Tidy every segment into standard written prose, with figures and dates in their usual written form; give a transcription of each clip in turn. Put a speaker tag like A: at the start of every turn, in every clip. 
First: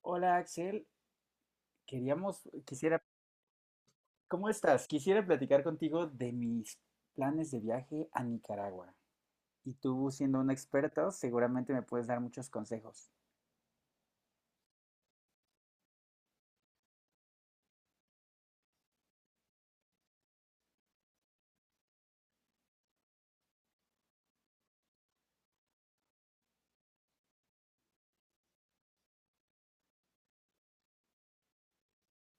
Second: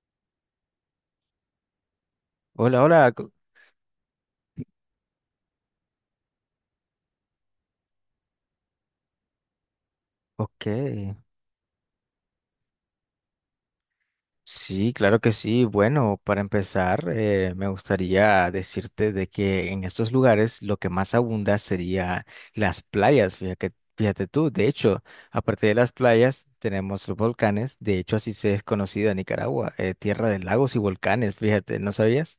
A: Hola Axel, queríamos,
B: Hola,
A: quisiera,
B: hola.
A: ¿cómo estás? Quisiera platicar contigo de mis planes de viaje a Nicaragua. Y tú, siendo un
B: Ok.
A: experto, seguramente me puedes dar muchos consejos.
B: Sí, claro que sí. Bueno, para empezar, me gustaría decirte de que en estos lugares lo que más abunda sería las playas. Fíjate, fíjate tú, de hecho, aparte de las playas, tenemos los volcanes. De hecho, así se es conocida Nicaragua, tierra de lagos y volcanes. Fíjate, ¿no sabías?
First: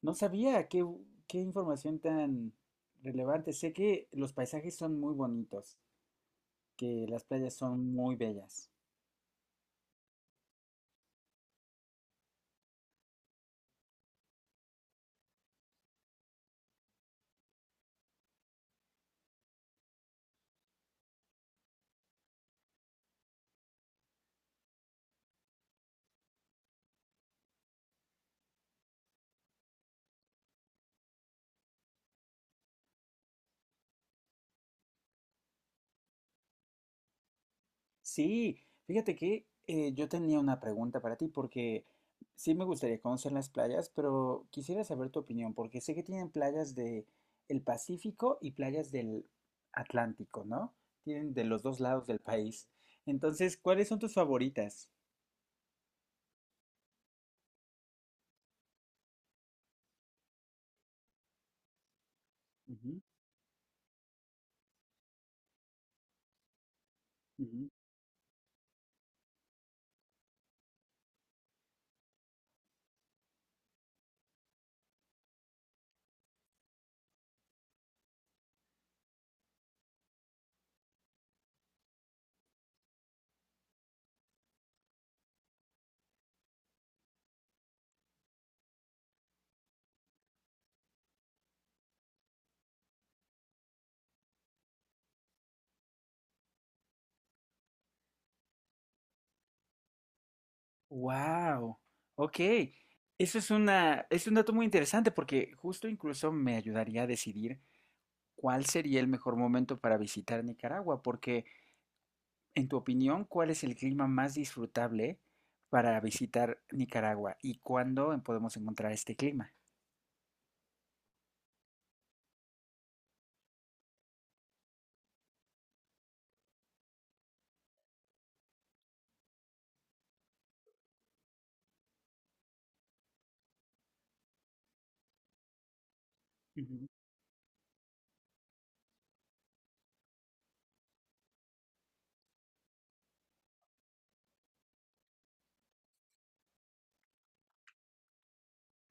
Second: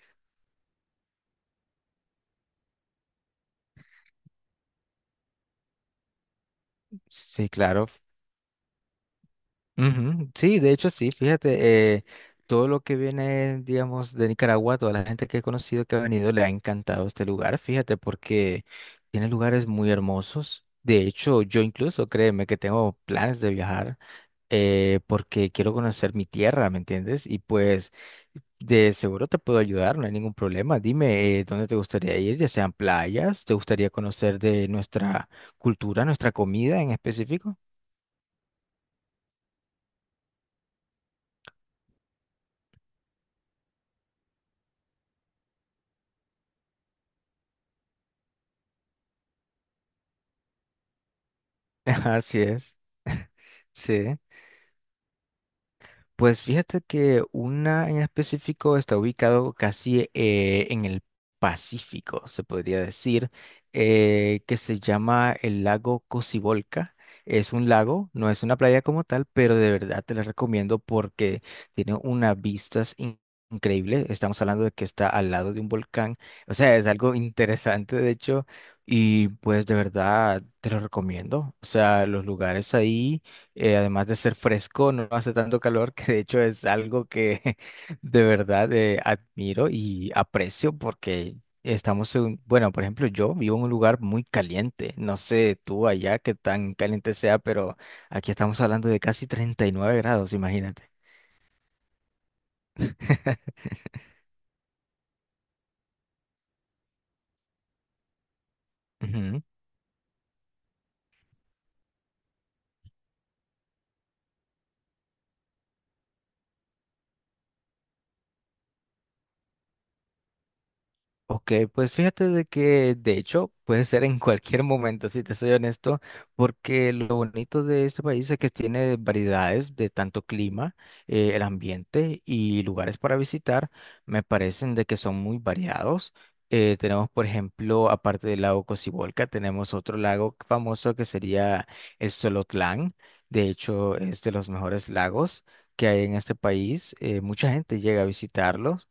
A: No sabía qué información tan relevante. Sé que los paisajes son muy bonitos, que las
B: Sí,
A: playas
B: claro.
A: son muy bellas.
B: Ujú, sí, de hecho sí, fíjate, todo lo que viene, digamos, de Nicaragua, toda la gente que he conocido que ha venido le ha encantado este lugar, fíjate, porque tiene lugares muy hermosos. De hecho, yo incluso, créeme, que tengo planes de viajar porque quiero conocer mi tierra, ¿me entiendes? Y pues de seguro te puedo ayudar, no hay ningún problema. Dime, ¿dónde te gustaría ir? Ya sean playas, ¿te gustaría conocer de nuestra cultura, nuestra comida en específico?
A: Sí, fíjate que yo tenía una pregunta para ti porque sí me gustaría conocer las playas, pero quisiera saber tu opinión porque sé que tienen playas del Pacífico y playas del Atlántico, ¿no? Tienen de los dos lados del
B: Así
A: país.
B: es.
A: Entonces, ¿cuáles son tus
B: Sí,
A: favoritas?
B: pues fíjate que una en específico está ubicado casi en el Pacífico, se podría
A: Ujú,
B: decir, que se llama el lago Cocibolca. Es un
A: ujú.
B: lago, no es una playa como tal, pero de verdad te la recomiendo porque tiene unas vistas increíbles. Estamos hablando de que está al lado de un volcán, o sea, es algo interesante de hecho, y pues de verdad te lo recomiendo. O sea, los lugares ahí además de ser fresco, no hace tanto calor, que de hecho es algo que de verdad admiro y aprecio porque estamos en, bueno, por ejemplo, yo vivo en un lugar muy caliente, no sé tú allá qué tan caliente sea, pero aquí estamos hablando de casi 39 grados, imagínate.
A: Wow, ok. Es un dato muy interesante porque justo incluso me ayudaría a decidir cuál sería el mejor momento para visitar Nicaragua, porque en tu opinión, ¿cuál es el clima más disfrutable para visitar Nicaragua y cuándo podemos encontrar este clima?
B: Ok, pues fíjate de que de hecho puede ser en cualquier momento, si te soy honesto, porque lo bonito de este país es que tiene variedades de tanto clima, el ambiente y lugares para visitar, me parecen de que son muy variados.
A: Ujú.
B: Tenemos, por ejemplo, aparte del lago Cocibolca, tenemos otro lago famoso que sería el Solotlán. De hecho, es de los mejores lagos que hay en este país. Mucha gente llega a visitarlos.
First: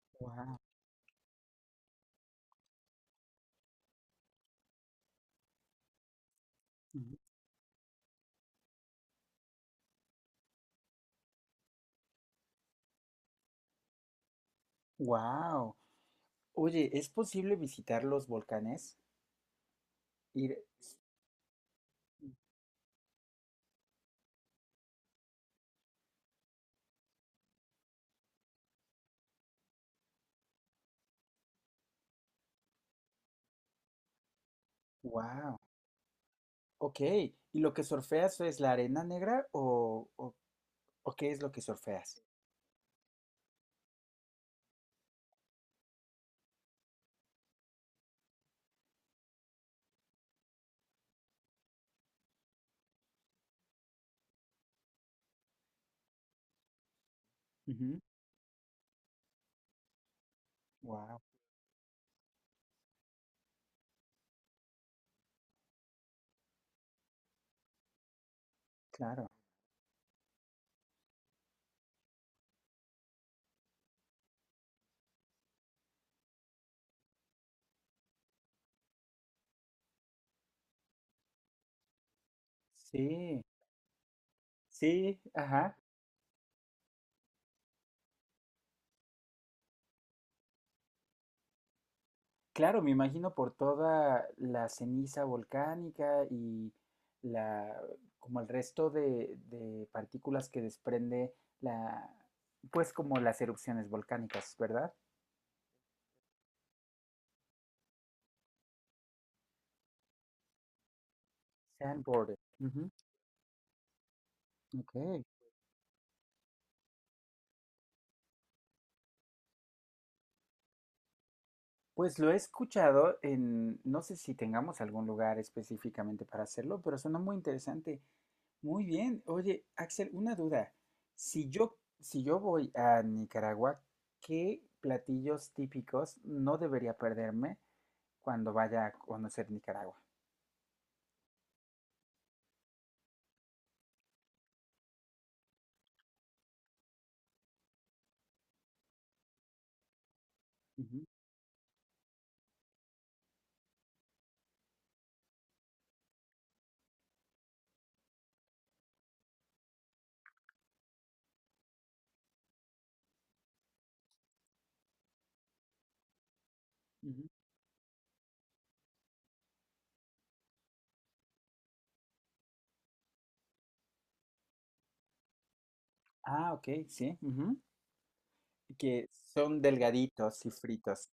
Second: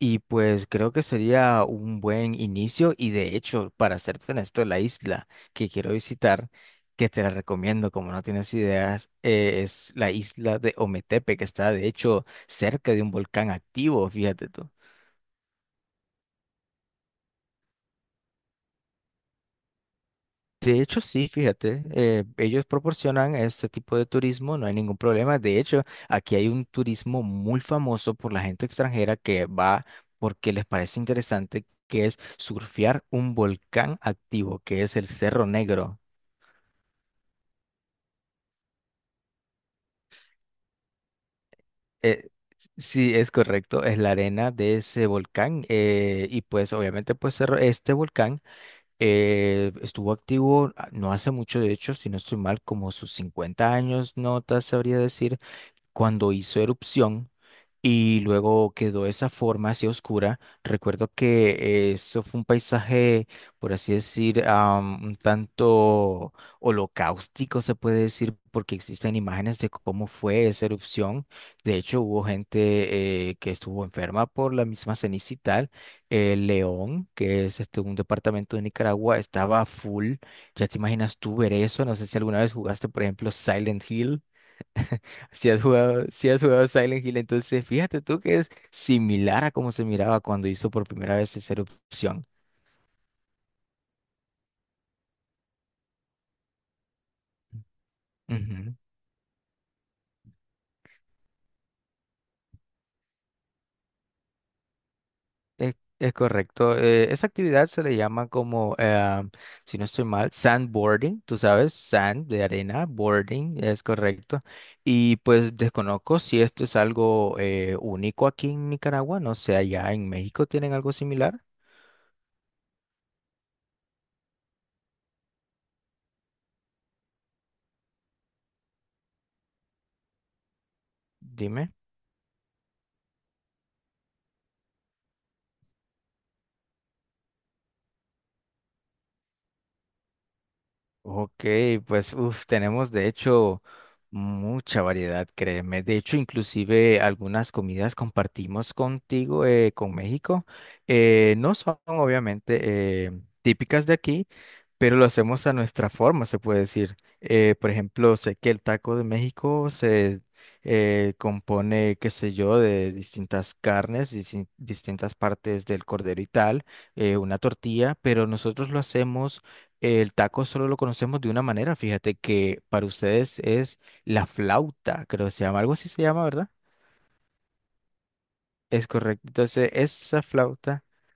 B: Y
A: Wow.
B: pues creo que sería un buen inicio y de hecho, para serte honesto, la isla que quiero visitar, que
A: Ujú.
B: te la recomiendo como no tienes ideas, es la isla de Ometepe, que está de hecho cerca de un volcán activo, fíjate tú.
A: Wow. Oye, ¿es posible visitar los volcanes? Ir...
B: De hecho, sí, fíjate, ellos proporcionan este tipo de turismo, no hay ningún problema. De hecho, aquí hay un turismo muy famoso por la gente extranjera que va porque les parece interesante, que es surfear un volcán activo, que es el Cerro
A: Wow.
B: Negro.
A: Ok. ¿Y lo que surfeas es la arena negra o qué es lo que surfeas?
B: Eh, sí, es correcto, es la arena de ese volcán y pues obviamente pues este volcán estuvo activo no hace mucho, de hecho, si no estoy mal, como sus 50 años, no te sabría decir cuando hizo erupción y luego quedó esa forma así oscura. Recuerdo
A: Wow.
B: que eso fue un paisaje, por así decir, un tanto holocáustico, se puede decir, porque existen
A: Claro.
B: imágenes de cómo fue esa erupción. De hecho, hubo gente que estuvo enferma por la misma ceniza y tal. León, que es este, un departamento de Nicaragua, estaba full. Ya te imaginas tú ver eso. No sé si alguna vez jugaste, por ejemplo,
A: Sí.
B: Silent Hill.
A: Sí.
B: Si has
A: Ajá.
B: jugado, si has jugado Silent Hill, entonces fíjate tú que es similar a cómo se miraba cuando hizo por primera vez esa erupción.
A: Claro, me imagino por toda la ceniza volcánica y la, como el
B: Ujú.
A: resto de partículas que desprende la, pues como las erupciones volcánicas, ¿verdad?
B: Es correcto. Esa actividad se le llama como, si no estoy mal, sandboarding, tú sabes, sand
A: Sandboard.
B: de arena,
A: Ujú,
B: boarding, es correcto.
A: ok.
B: Y pues desconozco si esto es algo único aquí en Nicaragua, no sé, allá en México tienen algo similar,
A: Pues lo he escuchado en, no sé si tengamos algún lugar específicamente para hacerlo, pero suena muy interesante. Muy bien. Oye, Axel, una duda. Si
B: dime.
A: yo, si yo voy a Nicaragua, ¿qué platillos típicos no debería perderme cuando vaya a conocer Nicaragua?
B: Ok, pues uf, tenemos de hecho mucha variedad, créeme. De hecho, inclusive algunas comidas compartimos contigo, con México.
A: Ujú,
B: No son obviamente típicas de aquí, pero lo hacemos a nuestra forma, se puede decir. Por ejemplo, sé que el taco de México se compone, qué sé yo, de distintas carnes, distintas partes del cordero y tal,
A: ujú.
B: una tortilla, pero nosotros lo hacemos el taco solo lo conocemos de una manera, fíjate que para ustedes es la flauta, creo que se llama, algo así se llama, ¿verdad?
A: Ah, ok, sí, ujú.
B: Es
A: Que
B: correcto.
A: son
B: Entonces, esa
A: delgaditos y
B: flauta
A: fritos.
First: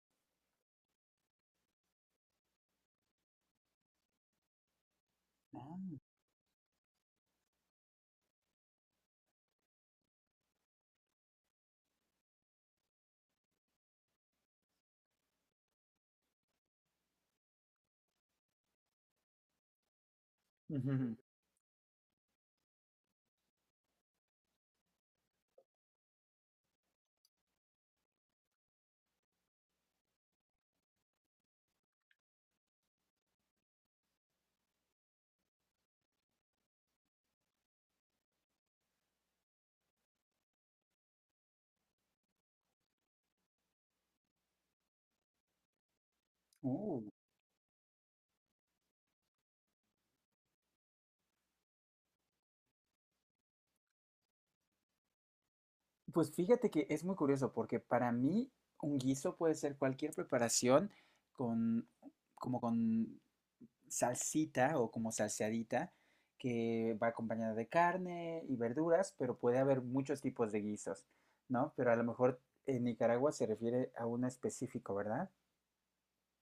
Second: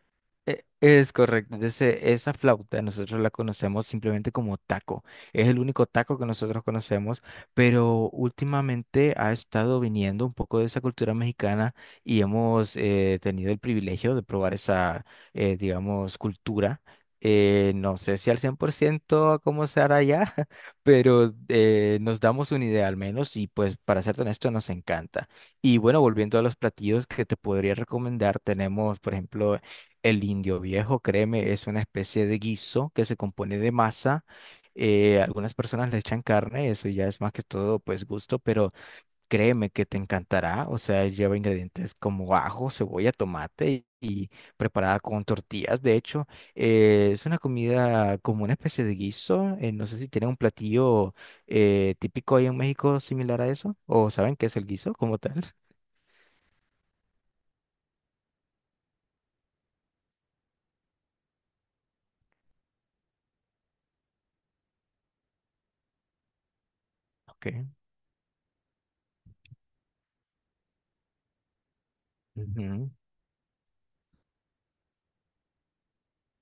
B: es correcto. Entonces, esa flauta nosotros la conocemos simplemente como taco. Es el
A: Ah,
B: único taco que nosotros conocemos, pero últimamente ha estado viniendo un poco de esa cultura mexicana y hemos tenido el privilegio de probar esa, digamos, cultura. No sé si al 100% cómo se hará ya,
A: ujú.
B: pero nos damos una idea al menos y pues para ser honesto nos encanta. Y bueno, volviendo a los platillos que te podría recomendar, tenemos, por ejemplo, el indio viejo, créeme, es una especie de guiso que se compone de masa. Algunas personas le echan carne, eso ya es más que todo pues gusto, pero créeme que te encantará. O sea, lleva ingredientes como ajo, cebolla, tomate y preparada con tortillas. De hecho,
A: Uh.
B: es una comida como una especie de guiso. No sé si tienen un platillo típico ahí en México similar a eso o saben qué es el guiso como tal.
A: Pues fíjate que es muy curioso porque para mí un guiso puede ser cualquier preparación con como con salsita o como salseadita que va acompañada de carne y verduras, pero puede haber muchos tipos de guisos, ¿no? Pero a lo mejor en
B: Ok.
A: Nicaragua se refiere a uno específico, ¿verdad?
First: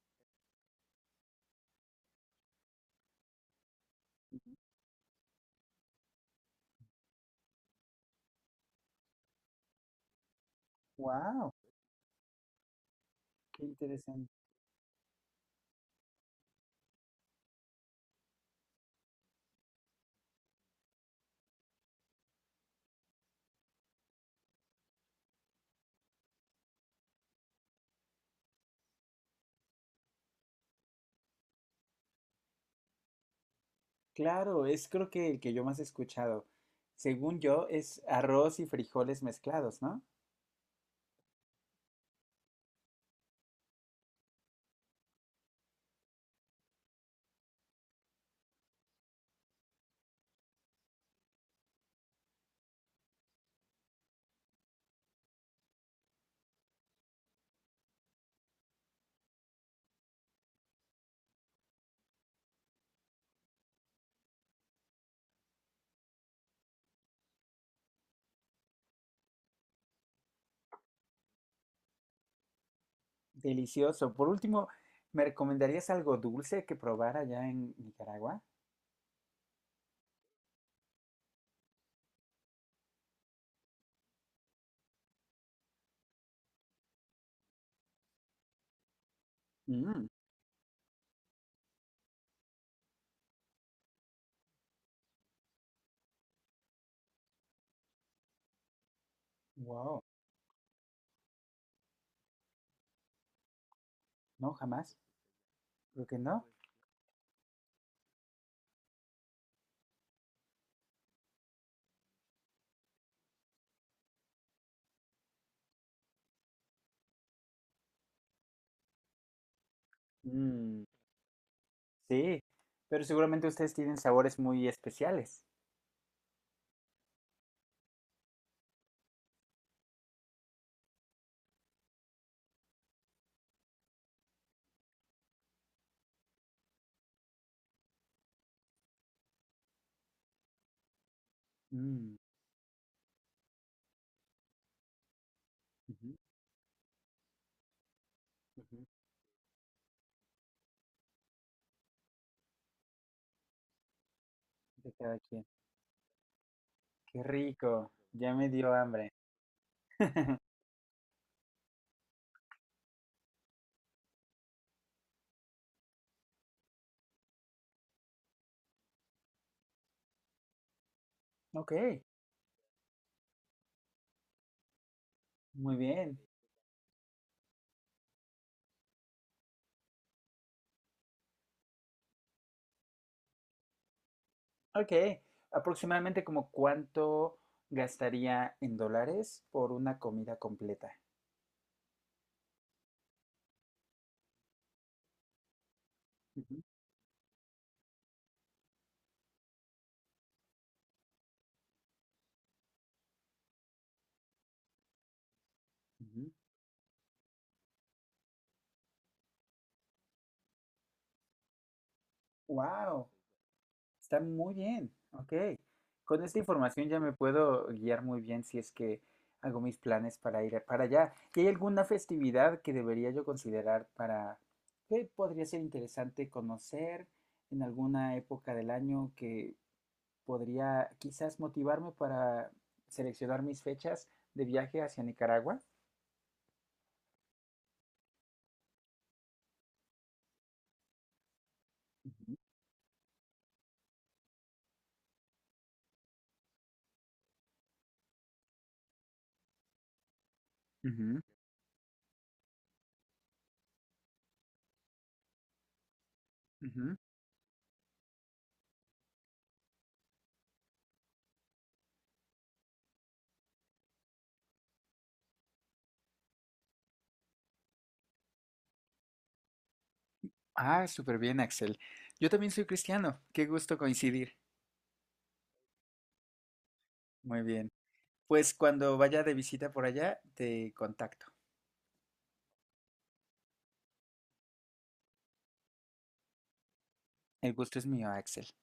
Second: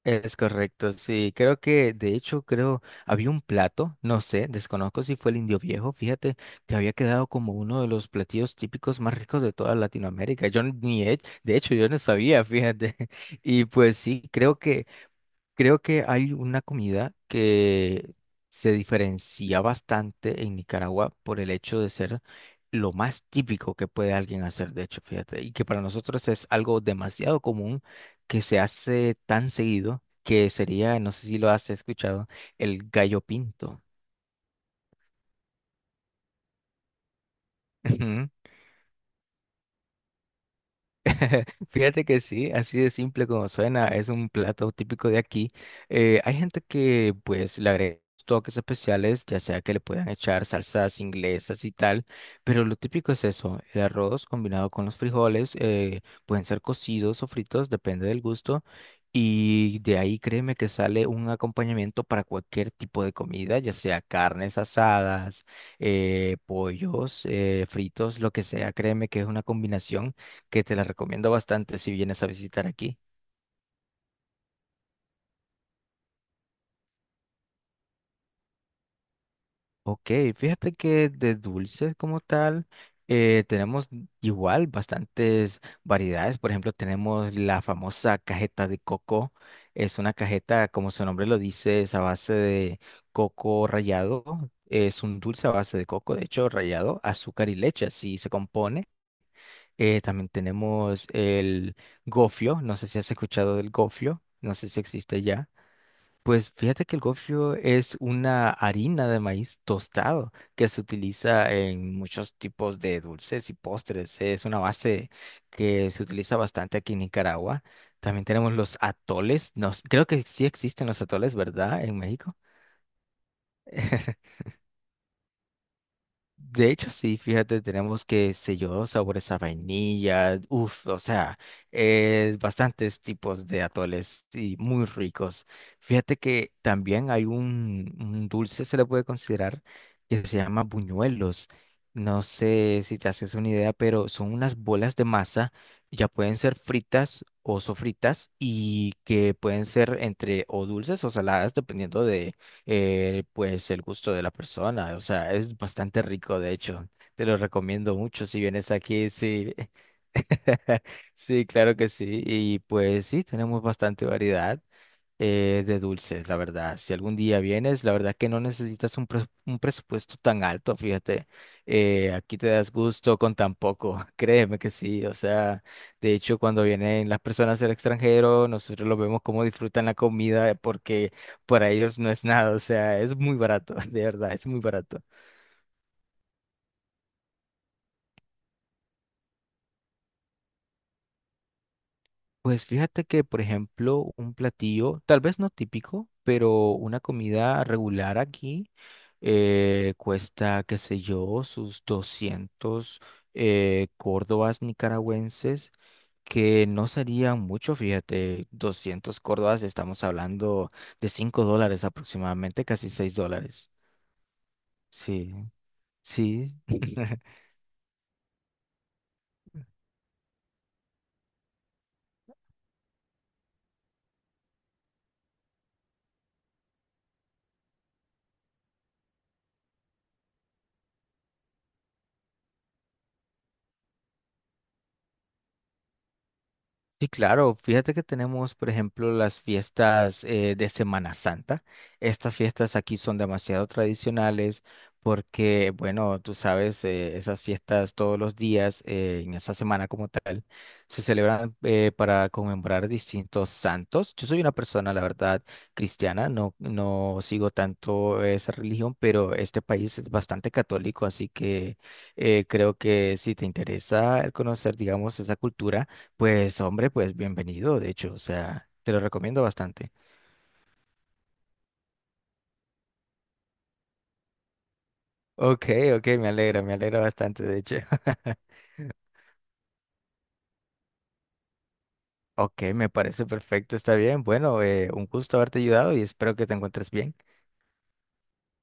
B: Es correcto, sí, creo que de hecho creo había un plato, no sé, desconozco si fue el indio viejo, fíjate que había quedado como uno de los platillos típicos más ricos de toda Latinoamérica. Yo ni he,
A: Wow,
B: de hecho yo no sabía, fíjate.
A: qué
B: Y pues sí,
A: interesante.
B: creo que hay una comida que se diferencia bastante en Nicaragua por el hecho de ser lo más típico que puede alguien hacer, de hecho, fíjate, y que para nosotros es algo demasiado común que se hace tan seguido que sería, no sé si lo has escuchado, el gallo pinto.
A: Claro, es creo que el que yo más he escuchado. Según yo es arroz y frijoles mezclados, ¿no?
B: Fíjate que sí, así de simple como suena, es un plato típico de aquí. Hay gente que pues le agrega toques especiales, ya sea que le puedan echar salsas inglesas y tal, pero lo típico es eso, el arroz combinado con los frijoles, pueden ser cocidos o fritos, depende del gusto, y de ahí créeme que sale un acompañamiento para cualquier tipo de comida, ya sea carnes asadas, pollos, fritos, lo que sea, créeme que es una combinación que te la recomiendo bastante si vienes a visitar aquí.
A: Delicioso. Por último, ¿me recomendarías algo dulce que probara allá en Nicaragua?
B: Ok, fíjate que de dulces como tal, tenemos igual bastantes variedades. Por ejemplo, tenemos la famosa cajeta de coco. Es
A: Mm,
B: una cajeta, como su nombre lo dice, es a base de coco rallado. Es un dulce a base de coco, de hecho, rallado, azúcar y leche, así se compone.
A: wow.
B: También tenemos el gofio. No sé si has escuchado del gofio.
A: No,
B: No sé si
A: jamás.
B: existe ya.
A: Creo que no.
B: Pues fíjate que el gofio es una harina de maíz tostado que se utiliza en muchos tipos de dulces y postres. Es una base que se utiliza bastante aquí en Nicaragua. También tenemos los atoles. Creo que sí
A: Mm,
B: existen los atoles, ¿verdad? En México.
A: sí, pero seguramente ustedes tienen sabores muy especiales.
B: De hecho, sí, fíjate, tenemos que, sé yo, sabores a vainilla, uff, o sea, bastantes tipos de atoles y muy ricos. Fíjate que también hay un dulce, se le puede considerar, que se llama buñuelos.
A: Mm,
B: No sé si te haces una idea, pero son unas bolas de masa, ya
A: ujú,
B: pueden ser fritas o sofritas
A: ujú.
B: y que pueden ser entre o dulces o saladas, dependiendo pues el gusto de la
A: De
B: persona. O
A: cada
B: sea,
A: quien.
B: es bastante rico, de hecho.
A: Qué
B: Te lo
A: rico.
B: recomiendo mucho
A: Ya
B: si
A: me
B: vienes
A: dio
B: aquí,
A: hambre.
B: sí. Sí, claro que sí. Y pues sí, tenemos bastante variedad de dulces, la verdad. Si algún día vienes, la verdad que no necesitas un presupuesto tan alto, fíjate.
A: Ok,
B: Aquí te das gusto con tan poco, créeme que sí. O sea,
A: muy
B: de
A: bien.
B: hecho, cuando vienen las personas del extranjero, nosotros los vemos cómo disfrutan la comida porque para ellos no es nada. O sea, es muy barato, de verdad, es muy
A: Ok,
B: barato.
A: aproximadamente como cuánto gastaría en dólares por una comida completa.
B: Pues fíjate que, por ejemplo, un platillo, tal vez no típico, pero una comida regular aquí cuesta, qué sé yo, sus 200 córdobas nicaragüenses, que no serían mucho, fíjate, 200 córdobas, estamos hablando de $5 aproximadamente, casi
A: Wow.
B: $6.
A: Está muy bien,
B: Sí,
A: ok. Con esta
B: sí.
A: información ya me puedo guiar muy bien si es que hago mis planes para ir para allá. ¿Y hay alguna festividad que debería yo considerar para que podría ser interesante conocer en alguna época del año que podría quizás motivarme para seleccionar mis fechas de viaje hacia Nicaragua?
B: Sí, claro. Fíjate que tenemos, por ejemplo, las fiestas de Semana Santa.
A: Ujú,
B: Estas fiestas aquí son demasiado tradicionales porque, bueno, tú sabes, esas fiestas todos los días en esa semana como tal se
A: ujú,
B: celebran para conmemorar distintos santos. Yo soy una persona, la verdad, cristiana. No,
A: ujú.
B: no sigo tanto esa religión, pero este país es bastante católico, así que creo que si te interesa el conocer, digamos, esa cultura pues hombre, pues bienvenido, de hecho, o sea, te lo recomiendo bastante.
A: Ah, súper bien, Axel. Yo también soy cristiano. Qué gusto coincidir.
B: Ok, ok, me alegra
A: Muy
B: bastante, de
A: bien.
B: hecho.
A: Pues cuando vaya de visita por allá, te contacto.
B: Ok, me parece perfecto, está bien. Bueno, un gusto haberte ayudado y espero que te encuentres bien.
A: El gusto es mío, Axel.